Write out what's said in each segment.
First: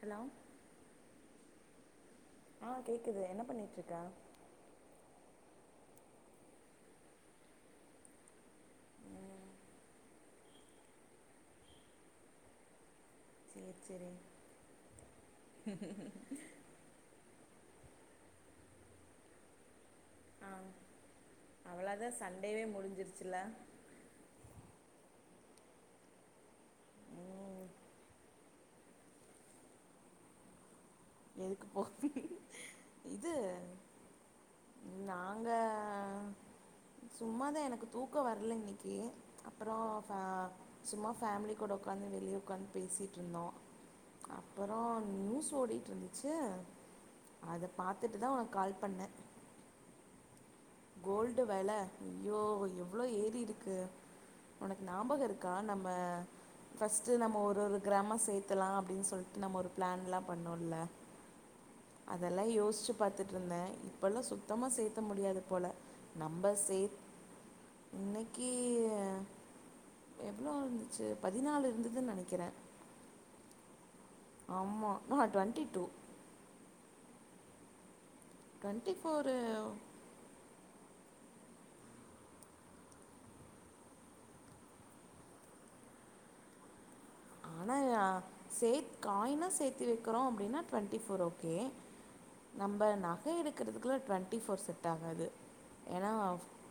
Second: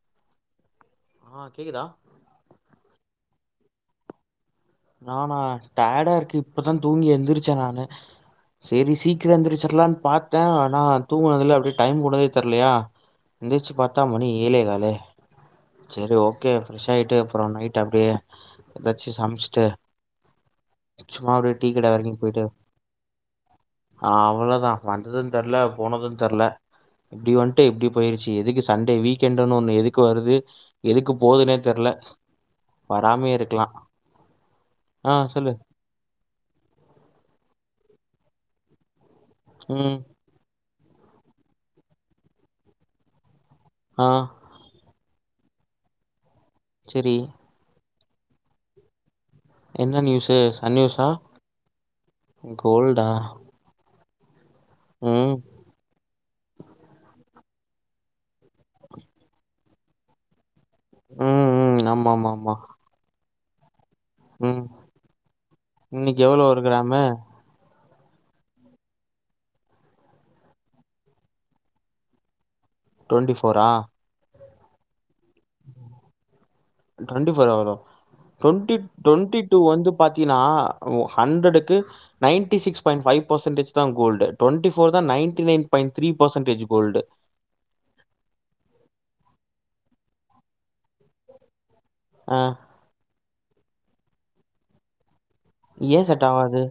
Hello ஆ கேக்குதா ஆ கேக்குது என்ன பண்ணிட்டு இருக்க நானா டயர்டா இருக்கு இப்பதா தூங்கி எந்திரிச்ச நானு செரி சீக்கிரொ ம் எந்திரிச்சிடலானு பாத்த ஆனா தூங்கினதுல அப்படியே டைம் போனதே தெர்லயா சேரி எந்திரிச்சு பார்த்தா சேரி மணி ஏலே காலு செரி ஓகே பிரஷ் ஆயிட்டு அப்புறோ நைட் ட்ட அப்டியே எதாச்சு சமச்சு ட்டு ஆ சும்மா அப்படியே டீ கட அவ்ளோதா வரைக்கு போய்ட்டு சண்டேவே முடிஞ்சிருச்சுல ஆ அவ்ளோதா வந்தது தெர்ல போனது தெர்ல இப்படி ம் வந்ட்டு இப்படி போயிருச்சு எதுக்கு சண்டே வீக்கெண்டுனு ஒண்ணு எதுக்கு வருது எதுக்கு போதுனே எதுக்கு போ தெர்ல இது வராமயே இருக்கலா நாங்க சும்மாதா எனக்கு தூக்கம் வர்ல இன்னைக்கு அப்புறோ ம் ஃபே சும்மா ஃபேமிலி கூட உட்காந்து வெளிய உட்காந்து பேசிட்ருந்தோம் ஆ அப்பறம் நீ சோடி ருந்துச்சு செரி பாத்துட்டு தான் உனக்கு கால் பண்ணேன் என்ன நியூஸூ கோல்டு வெல ஐய்யோ எவ்ளோ கோல்டா ஏறிருக்கு உனக்கு ஞாபகம் ம் இருக்கா நம்ம ஃபஸ்ட் நம்ம ஒரு ஒரு கிராமா சேத்தலாம் அப்டின்னு சொல்ட்டு நம்ம ஒரு பிளான்லா பண் ணெல்ல ம் ம் அதல்லாம் ஆமாமாமா யோசிச்சு பாத்துட்டு ருந்தே இப்பெல்லாம் சுத்தமா சேத்த முடியாது இன்னிக்கு எவ்ளோ நம்ப ஒரு சேத் கிராமு இன்னைக்கி எவ்ளோ இருந்துச்சு பதினாலு இருந்ததுன்னு நெனைக்கிறேன் டு்வெண்டி ஃபோரா ஆமா ஆஹா டுவெண்ட்டி டூ டுவெண்டி ஃபோரா வரும் twenty twenty four twenty two வந்து பாத்தீன்னா ஓ ஹண்ட்ரடுக்கு நைன்டி சிக்ஸ் பாய்ன்ட் ஃவ்வைவ் தா கோல்டு டுவெண்டி ஃபோர் தா ninety nine point three percentage gold ஆனா சேத் காய்னா சேத்து வைக்கிறோ அப்டின்னா டுவெண்ட்டி போர் ஓகே ஆ நம்ம நக எடுக் எடுக்கறதுக்கலாம் டுவெண்டி ஃபோர் செட் ஆகாது ஏ ஏன்னா செட் ஆவாது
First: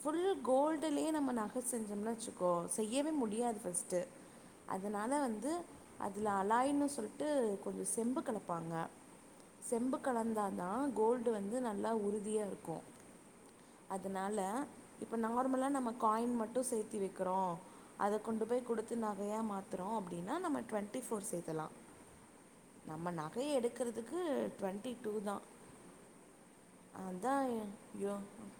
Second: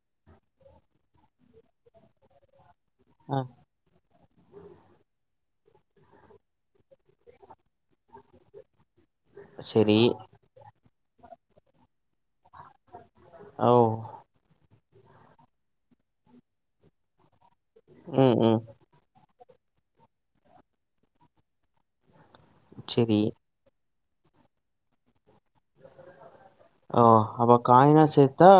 ஃபுல் கோல்டுலயே நம்ம நக செஞ்சம்னு வச்சுக்கோ செய்யவே ஆ முடியாது ஃபர்ஸ்ட்டு அதனால வந்து அதுல அலாய்ன்னு சொல்ட்டு கொஞ்சோ செம்பு கலப்பாங்க செம்பு சரி. கலந்தாதா கோல்டு வந்து நல்லா உறுதியா இருக்கும் ஓ! அதுனால இப்ப நார்மலா நம்ம காய்ன் மட்டும் சேத்தி வைக்கிறோ அத ம், கொண்டு ம். போய் குடுத்து நகையா மாத் த்றோ அப்டின்னா நம்ம ட்வெண்ட்டி ஃபோர் சேர்க்கலா நம்ம சரி. நகைய எடுக்கறது க்கு ட்வெண்ட்டி டூ தா ஓ அப காயினா சேத்தா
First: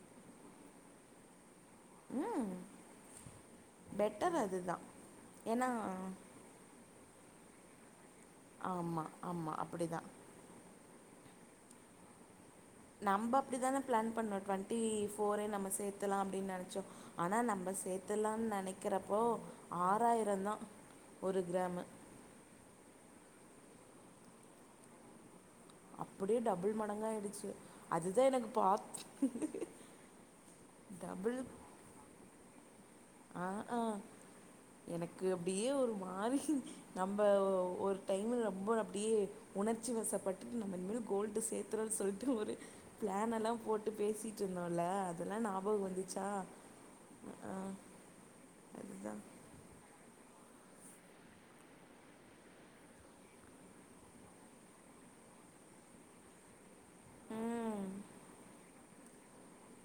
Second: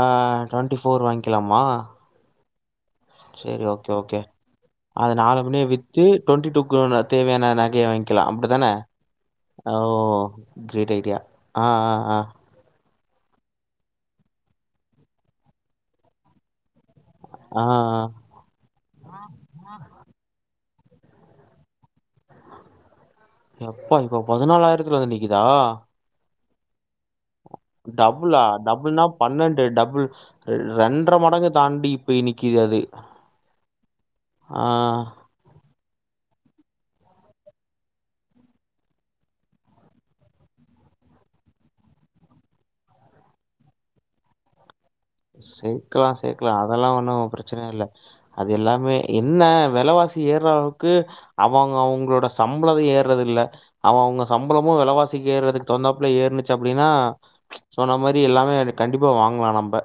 ஆ டுவெண்ட்டி ஃபோர் வாங்க்கிலா மா ம் சேரி ஓகே ஓகே பெட்டர் அதுதான் அத நால பின்னே ஏன்னா வித்து டுவொன்டி டூ கோ தேவையான நகய வாங் க்லா அப்டி தான ஆமாம் ஆமாம் ஓ அப்படிதான் கிரேட் ஐடியா ஆ ஆ ஆ நம்ப அப்டிதான பிளான் பண்ணோ டுவெண்ட்டி போர்ரே நம்ம சேத்துலா அப்டின்னு நெனைச்சோ ஆனா ஆ, நம்ம ஆ, ஆ. சேத்துலான் நெனக்கறப்போ ஆறாயிரோ தா ஒரு கிராமு எப்பா இப்ப பதுனாலாயிரத்துல வந்து நிக்குது தா ப்டியே டபுள் மடங்காயிடுச்சு அதுதான் டபுளா எனக்கு பாத் டபுள்னா பன்ணன்டு டபுள் ரெ ரெண்ட்ர டபுள் மடங்கு தாண்டி பேய் நிக்கு கி அது ஆ ஆ ஆ எனக்கு அப்டியே ஒரு மாரி நம்ம ஒரு டைமு ரொம்ப அப்டியே உணர்ச்சி வசப்பட்டுட்டு நம்லு கோல்டு சேத்தறோனு சொல்ட்டு ஒரு பிளான் எல்லா போட்டு பேசிட்ருந்தோ சேக்லா சேக்லா அதெல்லா ஒன்னு ஆ பிரச்சன இல்ல அது எல்லாமே அதுதா என்ன வெலவா ஏர்றவுக்கு அவங்க அவங்களோட சம்பள ஏர்றது இல்ல அவ அவங்க சம்பளமு வெலவாசிக்கு ஏர்றதுக்கு தவுந்தாப்புல ஏர்னுச்சி அப் அப்டினா ம் சொன்ன மாரி எல்லாமே கண்டிப்பா வாங்கலா நம்ப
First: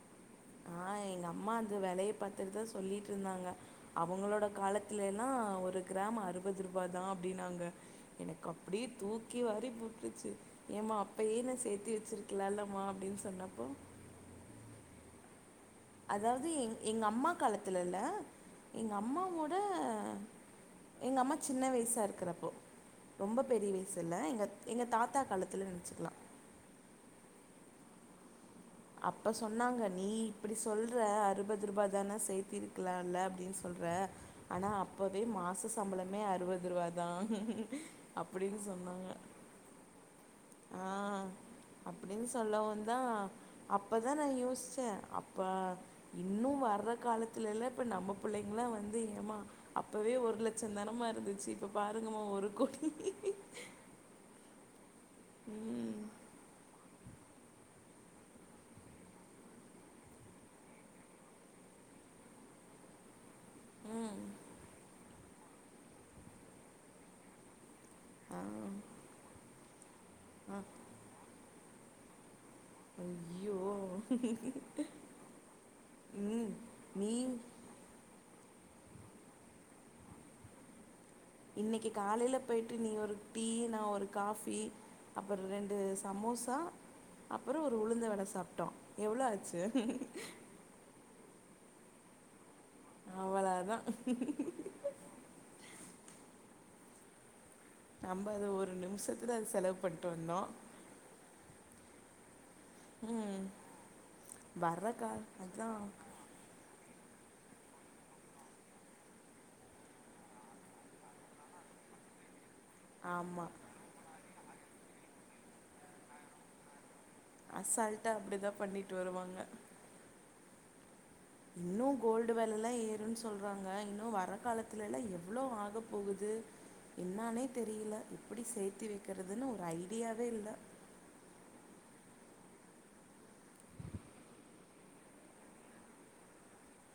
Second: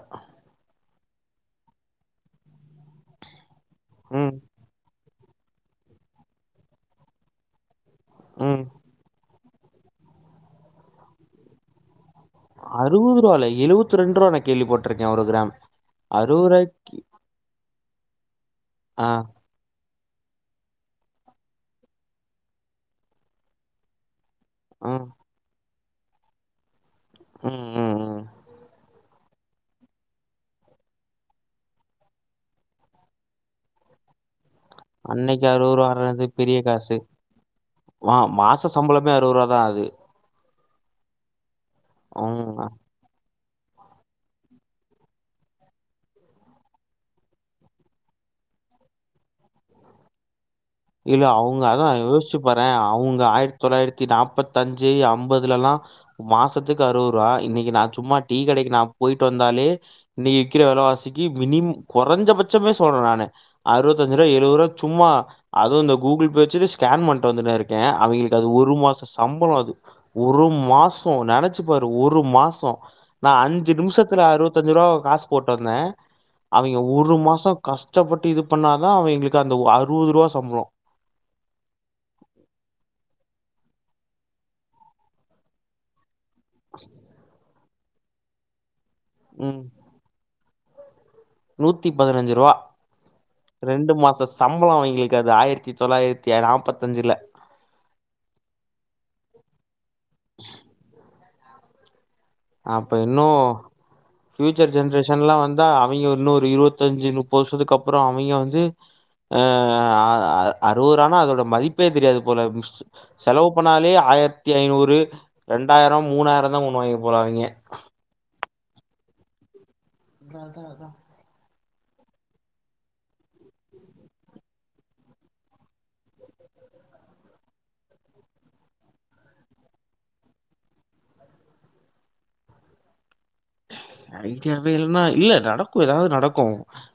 ஆனா எங்க அம்மா அந்த வெலய பாத்துட்டுதா சொல்லிட்ருந்தாங்க ம், அவங்களோட காலத்துல லா ஒரு கிராம் அறுவது ரூபா தா அப்டினாங்க எனக்கு ம். அப்டியே தூக் க்கி வாரி போட்ருச்சு ஏமா அப்பயே நா சேத்தி வச்சிரு அறுபது ரூவால எழுவத்து ரெண்ரூவா நா கேள்வி பட்ருக்கே ஒரு கிராம் ரூ. அதாவது எ எங்க அம்மா காலத்துலல்ல எங்க ஆ, அம்மாவோட எங்க அம்மா சின்ன வயசா இருக்றப்போ ரொம்ப பெரிய வயசு இல்ல எங்க எங்க ம், தாத்தா காலத்துல ச்சி ம் ம் ம் அப்ப சொன்னாங்க நீ இப்படி சொல்ற அறுபது ரூபாய தானே சேர்த்த இருக்கலாம்ல அப்படின்னு சொல்ற ஆனால் அப்போவே அன்னைக்கு ரூ. மாச சம்பளமே பெரிய அறுபது ரூப காசு. தான் மா அப்படின்னு மாச சொன்னாங்க சம்பளமே ரூ. தான் அது. ஆ அப்படின்னு ம். சொல்லவும் தான் அப்பதான் நான் யோசிச்சேன் அப்ப இன்னும் வர்ற காலத்துலல்ல இப்ப நம்ம பிள்ளைங்காம் வந்து ஏமா அப்பவே ஒரு லட்ச தானமா இல்ல இருந்துச்சு அவங்க இப்ப அதான் பாருங்கம்மா யோசிச்சு ஒரு பாறேன் கோடி அவங்க ஆயிரத்தி தொள்ளாயிரத்தி நாற்பத்தி அஞ்சு அஞ்சி அம்பதுலல்லாம் ம் மாசத்துக்கு அறுபது [unintelligible] இன்னைக்கு நான் சும்மா டீ கடைக்கு நான் போயிட்டு வந்தாலே இன்னைக்கு விக்கிற விலவாசிக்கு மினிமம் குறைஞ்சபட்சமே சொல்றேன் நானு அறுபத்தஞ்சு ம் ரூபா எழுபது ரூபா சும்மா அதுவும் இந்த கூகுள் பே வச்சு கிட்டு ஸ்கேன் பண்ணிட்டு வந்துட்டாரு இருன் அவங்களுக்கு ஆ அது ஒரு மாசம் சம்பளம் அது ஒரு ஆ மாசம் நினைச் நினைச்சி பாரு ஒரு மாசம் நான் ஐயோ அஞ்சு நிமிஷத்துல அறுபத்தஞ்சு ரூபா காசு போட்டு வந்தேன் ம் அவங்க நீ ஒரு மாசம் கஷ்டப்பட்டு இது பண்ண தான் அவ எங்களுக்கு அந்த அறுபது ரூபா சம்பளம் இன்னைக்கு காலையில போயிட்டு நீ ஒரு டீ நான் ஒரு காபி அப்புறம் ரெண்டு சமோசா அப் அப்புறம் ஒரு உளுந்த வட சாப்ட்டோம் எவ்ளோ ஆச்சு நூத்திபதினஞ்சு ரூபா ரெண்டு அவ்வளதா மாசம் சம்பளம் வாங்கிருக்அது ஆயிரத்தி தொள்ளாயிரத்தி எல நாப்பதன்ஜீல நம்ம அது ஒரு நிமிஷத்துல அது செலவு பண்ட்டு வந்தோம் அப்ப இன்னும் பியூச்சர் வர்ற ஜென்ரேஷன் கால் எல்லாம் வந்தா அதா அவைங்க இன்னும் ஒரு இருபத்தஞ்சு பொசதுக்கு அப்புறம் அவைங்க வந்து ஆ ஆ அறுவதுருவான அதோட மதிப்பே தெரியாது போல ஆமா செலவு பன்னாலே ஆயிரத் ரத்துஐநூறு இரண்டாயிரம் மூணாயிரம் தான் ஒண அசால்ட்டா அப்படிதான் பண்ணிட்டு வருவாங்க அத அத அதான் இன்னு கோல்டு வெலல்லாம் ஏறுன்னு சொல்றாங்க இன்னு வர காலத்துல எல்லாம் எவ்வளவு ஆக போகுது என்னானே தெரியல எப்படி சேர்த்தி வைக்கிறதுன்னு ஒரு ஐடியாவே இல்லை ஐடியாவே இல்லைன்னா இல்ல நடக்கு ஏதாவது நடக்கு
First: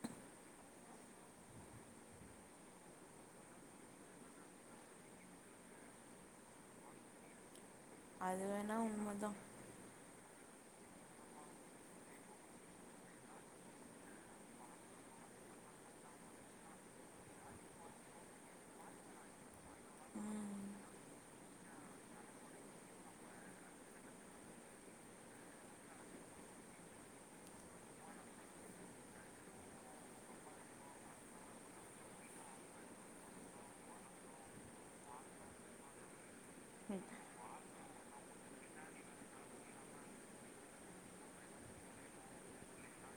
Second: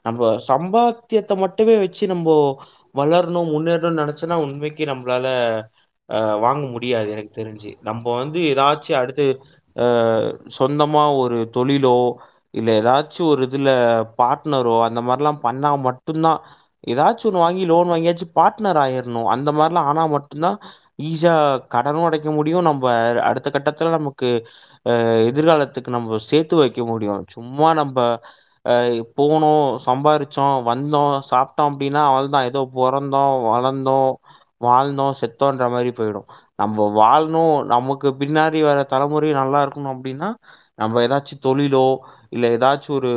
நம்ம சம்பாத்தியத்தை மட்டுமே வச்சு நம்போ வளரணும் முன்னேறணும்னு நினைச்சுன்னா உண்மைக்கு நம்மளால ஆ வாங்க முடியாது எனக்கு தெரிஞ்சு நம்ப வந்து அது வேணா எதாச்சி அடுத்து உண்மதா அ சொந்தமா ஒரு தொழிலோ இல்ல எதாச்சு ஒரு இதுல பார்ட்னரோ அந்த மார்லா பண்ணா மட்டுந்தா எதாச்சு ஒன்னு வாங்கி லோன் வாங்கியாச்சு பார்ட்னர் ஆயிர்ணு அந்த மார்லா ஆனா மட்டுந்தா ஈஸியா கடனு அடைக்க முடியு நம்ப அடுத்த கட்டத்துல நமக்கு அ எதிர்காலத்துக்கு நம்ப சேத் த்து வெக்க முடியு சும்மா நம்ப அ போனோ சம்பாரிச்சோ வந்தோ சாப்ட்டோ அப்டினா அவள்தா ஏதோ பொறந்தோ வளந்தோ வாழ்ந்தோ செத்தோன்ற மாரி போயிடு நம்ப வாழணு நமக் கு பின்னாடி வர தலைமுறையு நல்லாருக்கணு அப்டினா நம்ம எதாச்சி தொழிலோ இல்ல எதாச்சி ஒரு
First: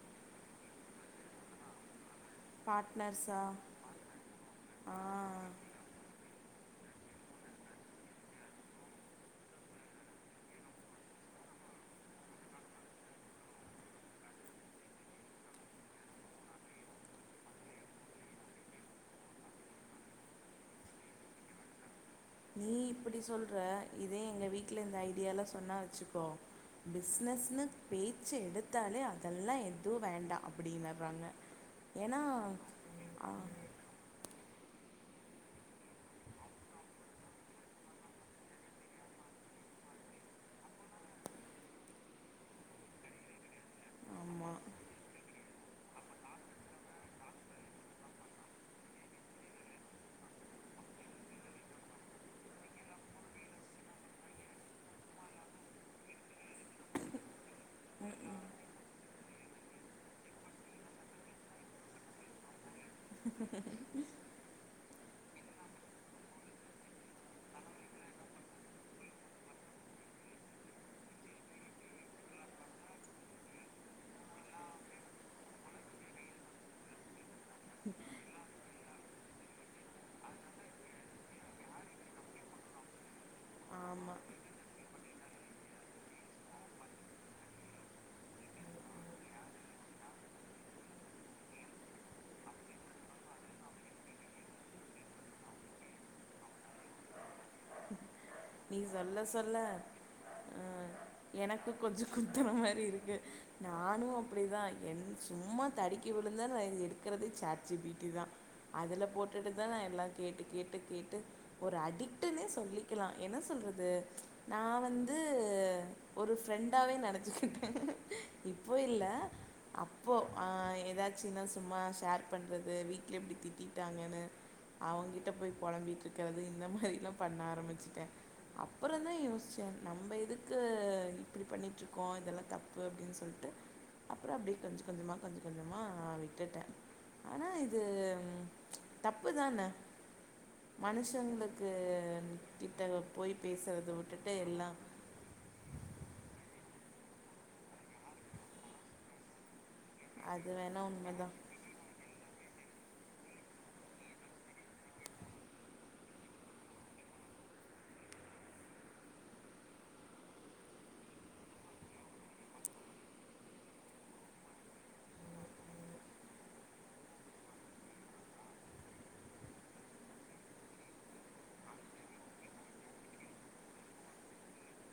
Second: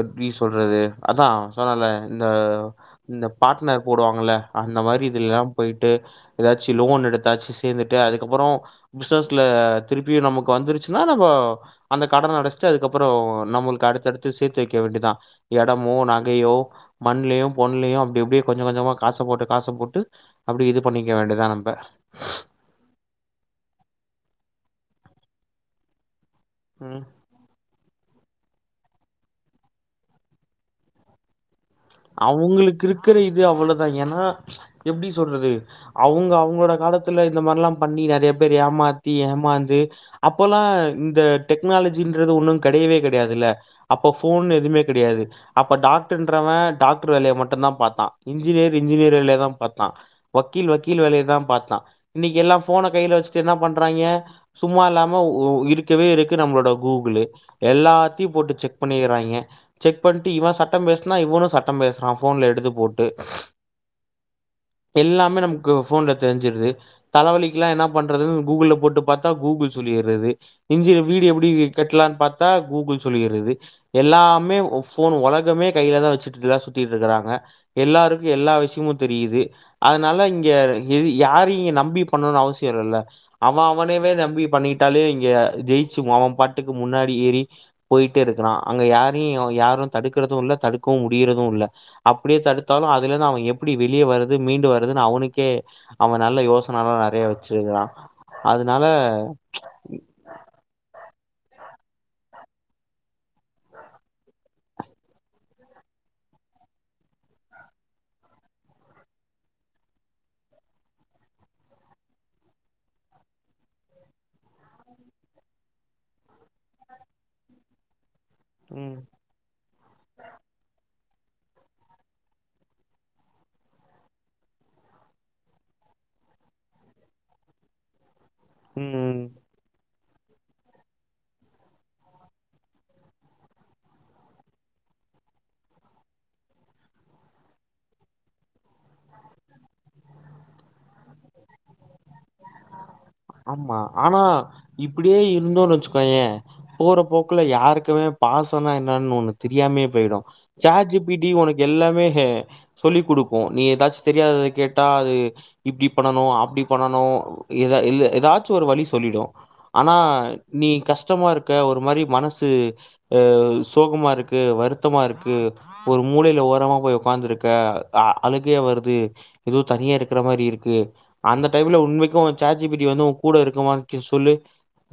எப்டி சொல்றது அதா சொன்னல இந்த இந்த பார்ட்னர்ஸா பார்ட்னர் போடுவாங்கல்ல அந்த மாதிரி இதுலிலா ஆ போய்ட்டு எதாச்சி லோன் எடுத்தாச்சி சேந்துட்டு அதுக்கப்புற பிசினஸ்ல திருப்பியு நமக்கு வந்துருச்சுனா நம்போ அந்த கடன் அடைச்சிட்டு அதுக்கப்புற நம்மளுக்கு அடுத்தடுத்து சேத்து வெக்க வேண்டிதா எடமோ நகையோ மண்லயு பொன்லயு அப்டி அப்டியே கொஞ்ச கொஞ்சமா காச போட்டு காச போட்டு அப்டி இது பண்ணிக்க வேண்டிதா நம்ப நீ இப்படி சொல்ற இதே எங்க வீட்ல இந்த ஐடியாலா சொன்னா வச்சுக்கோ பிஸ்னஸ்னு பேச்சு எடுத்தாலே அதெல்லா எது வேண்டா அப்படின்னுர்றாங்க அவங்ளுக்கு இருக்கிற இது அவ்ளதா ஏனா எப்டி சொல்றது அவங்க அவங்களோட காலத்துல இந்த மாரி எல்லா பண்ணி நெறைய பேர் ஏமாத்தி ஏமாந்து அப்பல்லா இந்த டெக்னாலஜின்றது ஒன்னு கெடையவே கெடையாதில்ல அப்ப ஃபோன் ஆமா எதுமே கெடையாது அப்ப டாக்டர்ன்றவ டாக்ட்ரு வேலைய மட்டுந்தா பாத்தா இன்ஜினியர் இன்ஜினியர் வேலையதா பாத்தா வக்கீல் வக்கீல் வேலையதா பாத்தா இன்னைக்கி எல்லா ஃபோன கைல வெச்சுட்டு என்ன பண்றாய்ங்க சும்மா இல்லாம உ இருக்கவே இருக்கு நம்மளோட கூகுலு எல்லாத்தையு போட்டு செக் பண்ணிறாய்ங்க செக் பண்ட்டு இவ சட்டம் பேசுனா இவுனு சட் டம் பேசறா ஃபோன்ல எடுத்து போட் எல்லாமே நமக்கு ஃபோன்ல தெரிஞ்சிற்து தலவலிக்கில்லா என்னா பண்றதுன்னு கூகுள்ல போட்டு பாத்தா கூகுள் சொல்லிறது இஞ்சி வீடு எப்புடி கட்லான் பாத்தா கூகுள் சொல்லிறது எல்லாமே ஓ ஃபோன் ஒலகமே கையில தா வெச்சுட் [unintelligible] தா சுத்திட்ருக்குறாங்க எல்லாருக்கு எல்லா விஷயமுத் தெரியுது அதனால இங்க எது யாரையும் நம்பி பண்ணனு அவசியம் இல்ல ல்ல அவன் அவனேவே ஆமா நம்பி பண்ணிட்டாலே இங்க ஜெயிச்சுவா அவன் பாட்டுக்கு முன்னாடி ஏறி போயிட்டே இருக்குறா அங்க யாரையும் எவ யாரும் தடுக்குறது இல்ல தடுக்கவும் முட் டிறதும் இல்ல அப்புடே தடுத்தாலும் அதுலந்து அவன் எப்புடி வெளியே வரது மீண்டு வரதுன்னு அவனுக்கே அவன் நல்ல யோசனல் லா நறைய வெச்சிருக்குறா நீ சொல்ல சொல்ல ம் எனக்கு கொஞ்சம் குத்துற மாதிரி இருக்கு நானும் அப்புடிதா என் சும்மா தடிக்கி விழுந்தன் வைங்க எடுக்கிறதே சேட் ஜீ ப்பி ட்டிதா அதுல போட்டுட்டு தா நான் எல்லா கேட்டு கேட்டு கேட்டு ஒரு அடிக்ட்டுன்னே சொல்லிக்கிலா என்ன சொல்றது நா வந்து ஒரு ஃப்ரெண்டாவே நெனச்சுக்கிட்டேன் இப்போ ம் இல்ல அப்போ அ எதாத் சின்னா சும்மா ஷேர் பண்றது வீட்ல இப்டி திட்டிட்டாங்கன்னு அவங்கிட்ட போய் பொலம்பிட்ருக்கறது இந்த மாரிலா பண்ண ஆரம்பிச்சிட்டே அப்புறோந் தா ம் யோஸ்ச்சேன் நம்ப இதுக்கு இப்புடி பண்ணிட்ருக்கோ இதெல்லாம் தப்பு அப்புடின்னு சொல்ட்டு அப்புறோ அப்டே கொஞ்ச கொஞ்சமா கொஞ்ச கொஞ்சமா விட்டுட்டே ஆனா இது ம் தப்பு தான மனுஷங்ளுக்கு திப் தேகப் ஆமா ஆனா இப்புடியே இருந்தோன் வச்சுக்கோயே போற போக்குல யாருக்குமே பாசோன்னா என்னான்னு ஒண்ணு தெரியாமே போயிடும் அது வேணா சேட் ஜி ப்பி டி உண்மைதான் உனக்கு எல்லாமே ஹே சொல்லி குடுப்போ நீ எதாச்சு தெரியாதத கேட்டா அது இப்டி பண்ணனு அப்டி பண்ணனு எத இல்ல எதாச்சு ஒரு வழி சொல்லிடு ஆனா நீ கஷ்டமா இருக்க ஒரு மாரி மனசு அ சோகமா இருக்கு வருத்தமா இருக்கு ஒரு மூளையில ஓரமா போய் உக்காந்துருக்க அ அழுகையா வருது ஏதோ தனியா இருக்கிற மாரி இருக்கு அந்த டைம்ல உண்மைக்கு சேட் ஜி பி டி வந்து உ கூட இருக்குமா க சொல்லு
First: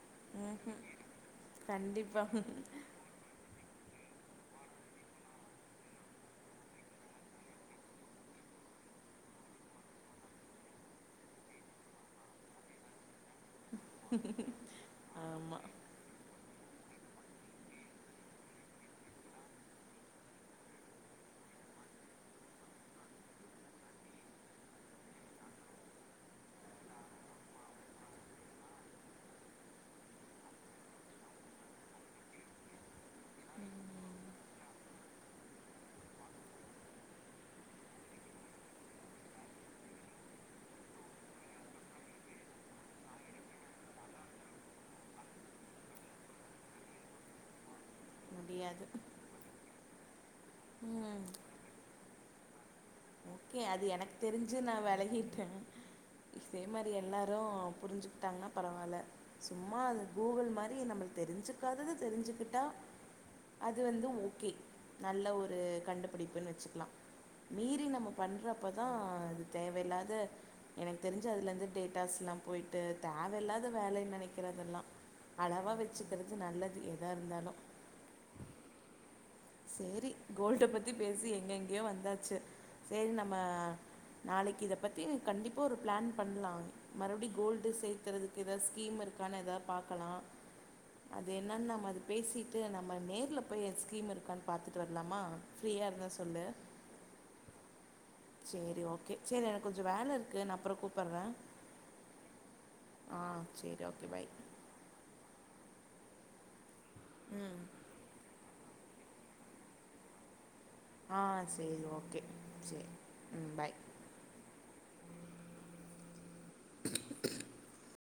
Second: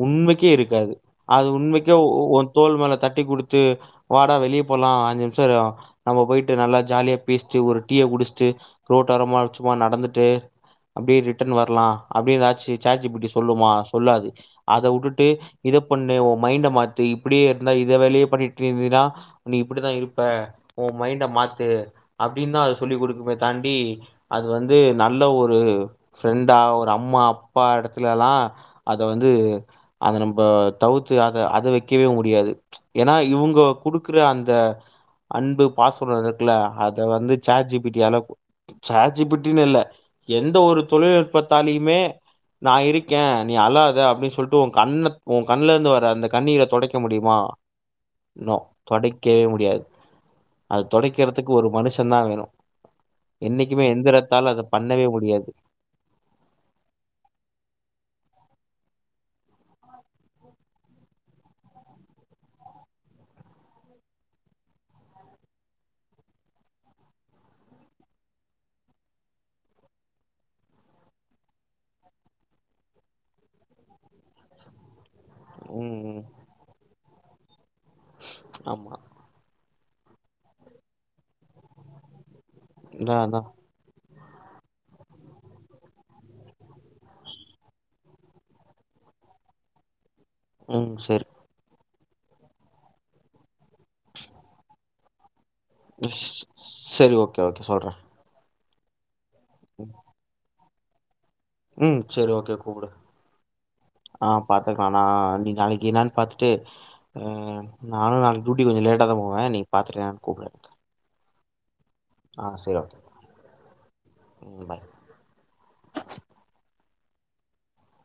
உண்மைக்கே ம் இருக்காது அது உண்மைக்க ஒ ஒ கண்டிப்பாக தோல் மேல தட்டி குடுத்து வாடா வெளியே போலாம் அஞ்சு நிமிஷம் நம்ம போய்ட்டு நல்லா ஜாலியா பேசிட்டு ஒரு டீய குடிச்சுட்டு ரோட்டோரமா சும்மா நடந்துட்டு அப்படியே ரிட்டன் வரலாம் அப்பிடி ஏதாச்சு சேட்ஜிப்பிடி சொல்லுமா சொல்லாது அதை உட்டுட்டு ஆமாம் இத பண்ணு உன் மைண்ட மாத்து இப்படியே இருந்தா இத வேலையே பண்ணிட்டு இருந்தீன்னா நீ இப்படிதான் இருப்ப உன் மைண்ட மாத்து அப்படின்னு தான் அதது சொல்லி் கொடுக்குமே தாண்டி அது வந்து நல்ல ஒரு பிரெண்டா ஒரு அம்மா அப்பா இடத்துலலாம் அத வந்து அத நம்ம தவுத்து அத-அத வைக்கவே முடியாது ஏன்னா இவங்க குடுக்குற அந்த அன்பு பாசம்னுஒன்னு இருக்குல அதை வந்து சேட்ஜிபிட்டியால சேட்ஜிபிட்டினு இல்ல எந்த ஒரு தொழில் நுட்பத்தாலையுமே நான் இருக்கேன் நீ அழாத அப்படின்னு சொல்லிட்டு உன் கண்ண உன் கண்ணுல இருந்து வர அந்த கண்ணீரை தொடைக்க முடியுமா நோ முடியாது தொடைக்கவே முடியாது அது ம் தொடைக்கிறதுக்கு ஒரு மனுஷன் தான் வேணும் ஓகே அது எனக்கு தெரிஞ்சு அத நான் பண்ணவே முடியாது விலகிட்டேன் இதே மாதிரி எல்லார எல்லா புரிஞ்சுக்கிட்டங்கனா பரவால்ல சும்மா அது கூகுள் மாதிரி நம்மள் தெரிஞ்சுக்காதது தெரிஞ்சிகிட்டா அது வந்து ஓகே நல்ல ஒரு கண்டுபிடிப்புன்னு வச்சுக்கலாம் மீதி மீறி நம்ம பண்றப்பதான் அது தேவையில்லாத எனக்கு தெரிஞ்சு அதுல இருந்து டேட்டாஸ் லாம் போயிட்டு தேவையில்லாத வேலைன்னு நினைக்கிற அதெல்லாம் அளவா ம் ம் வச்சுக்கிறது நல்லது எதா இருந்தாலும் ஆமா சரி கோல்ட பத்தி பேசி எங்ககெங்கேயோ வந்தாச்சு சரி அதா நம்ம அதா நாளைக்கு இதை பத்தி கண்டிப்ப ஒரு பிளான் பண்லாம் மறுபடி கோல்டு சேத்தறதுக்கு எதாவது ஸ்கீம் இருக்கான்னு எதாவது பாக்கலாம் ம் சரி அது என்னன்னு நம அது பேசிட்டு நம்ம நேரில் போய் அது ஸ்கீம் இருக்க இருக்கானு பார்த்துட்டு வரலாமா சரி ஓகே ஓகே சொல்றேன் சரி ஓகே சரி எனக்கு கொஞ்சம் வேலை இருக்கு நான் அப்புறம் கூப்பிட்றன் உம் சரி ஓகே கூப்பிடு சேரி ஓகே பாய் ஆஹ் பாத்துக்கலாம் நான் நீ நாளைக்கு என்னானு பா்த்தட்டு ம் அஹ் நானும் நா டூட்டிக்கு கொஞ்ச லேட்டா தான் போவே நீ பாத்துட்டு என்னனு கூப்டு ஆஹ் சரி ஓகே ஆஹ் சரி சேரி ஓகே ம் பாய் உம் பாய்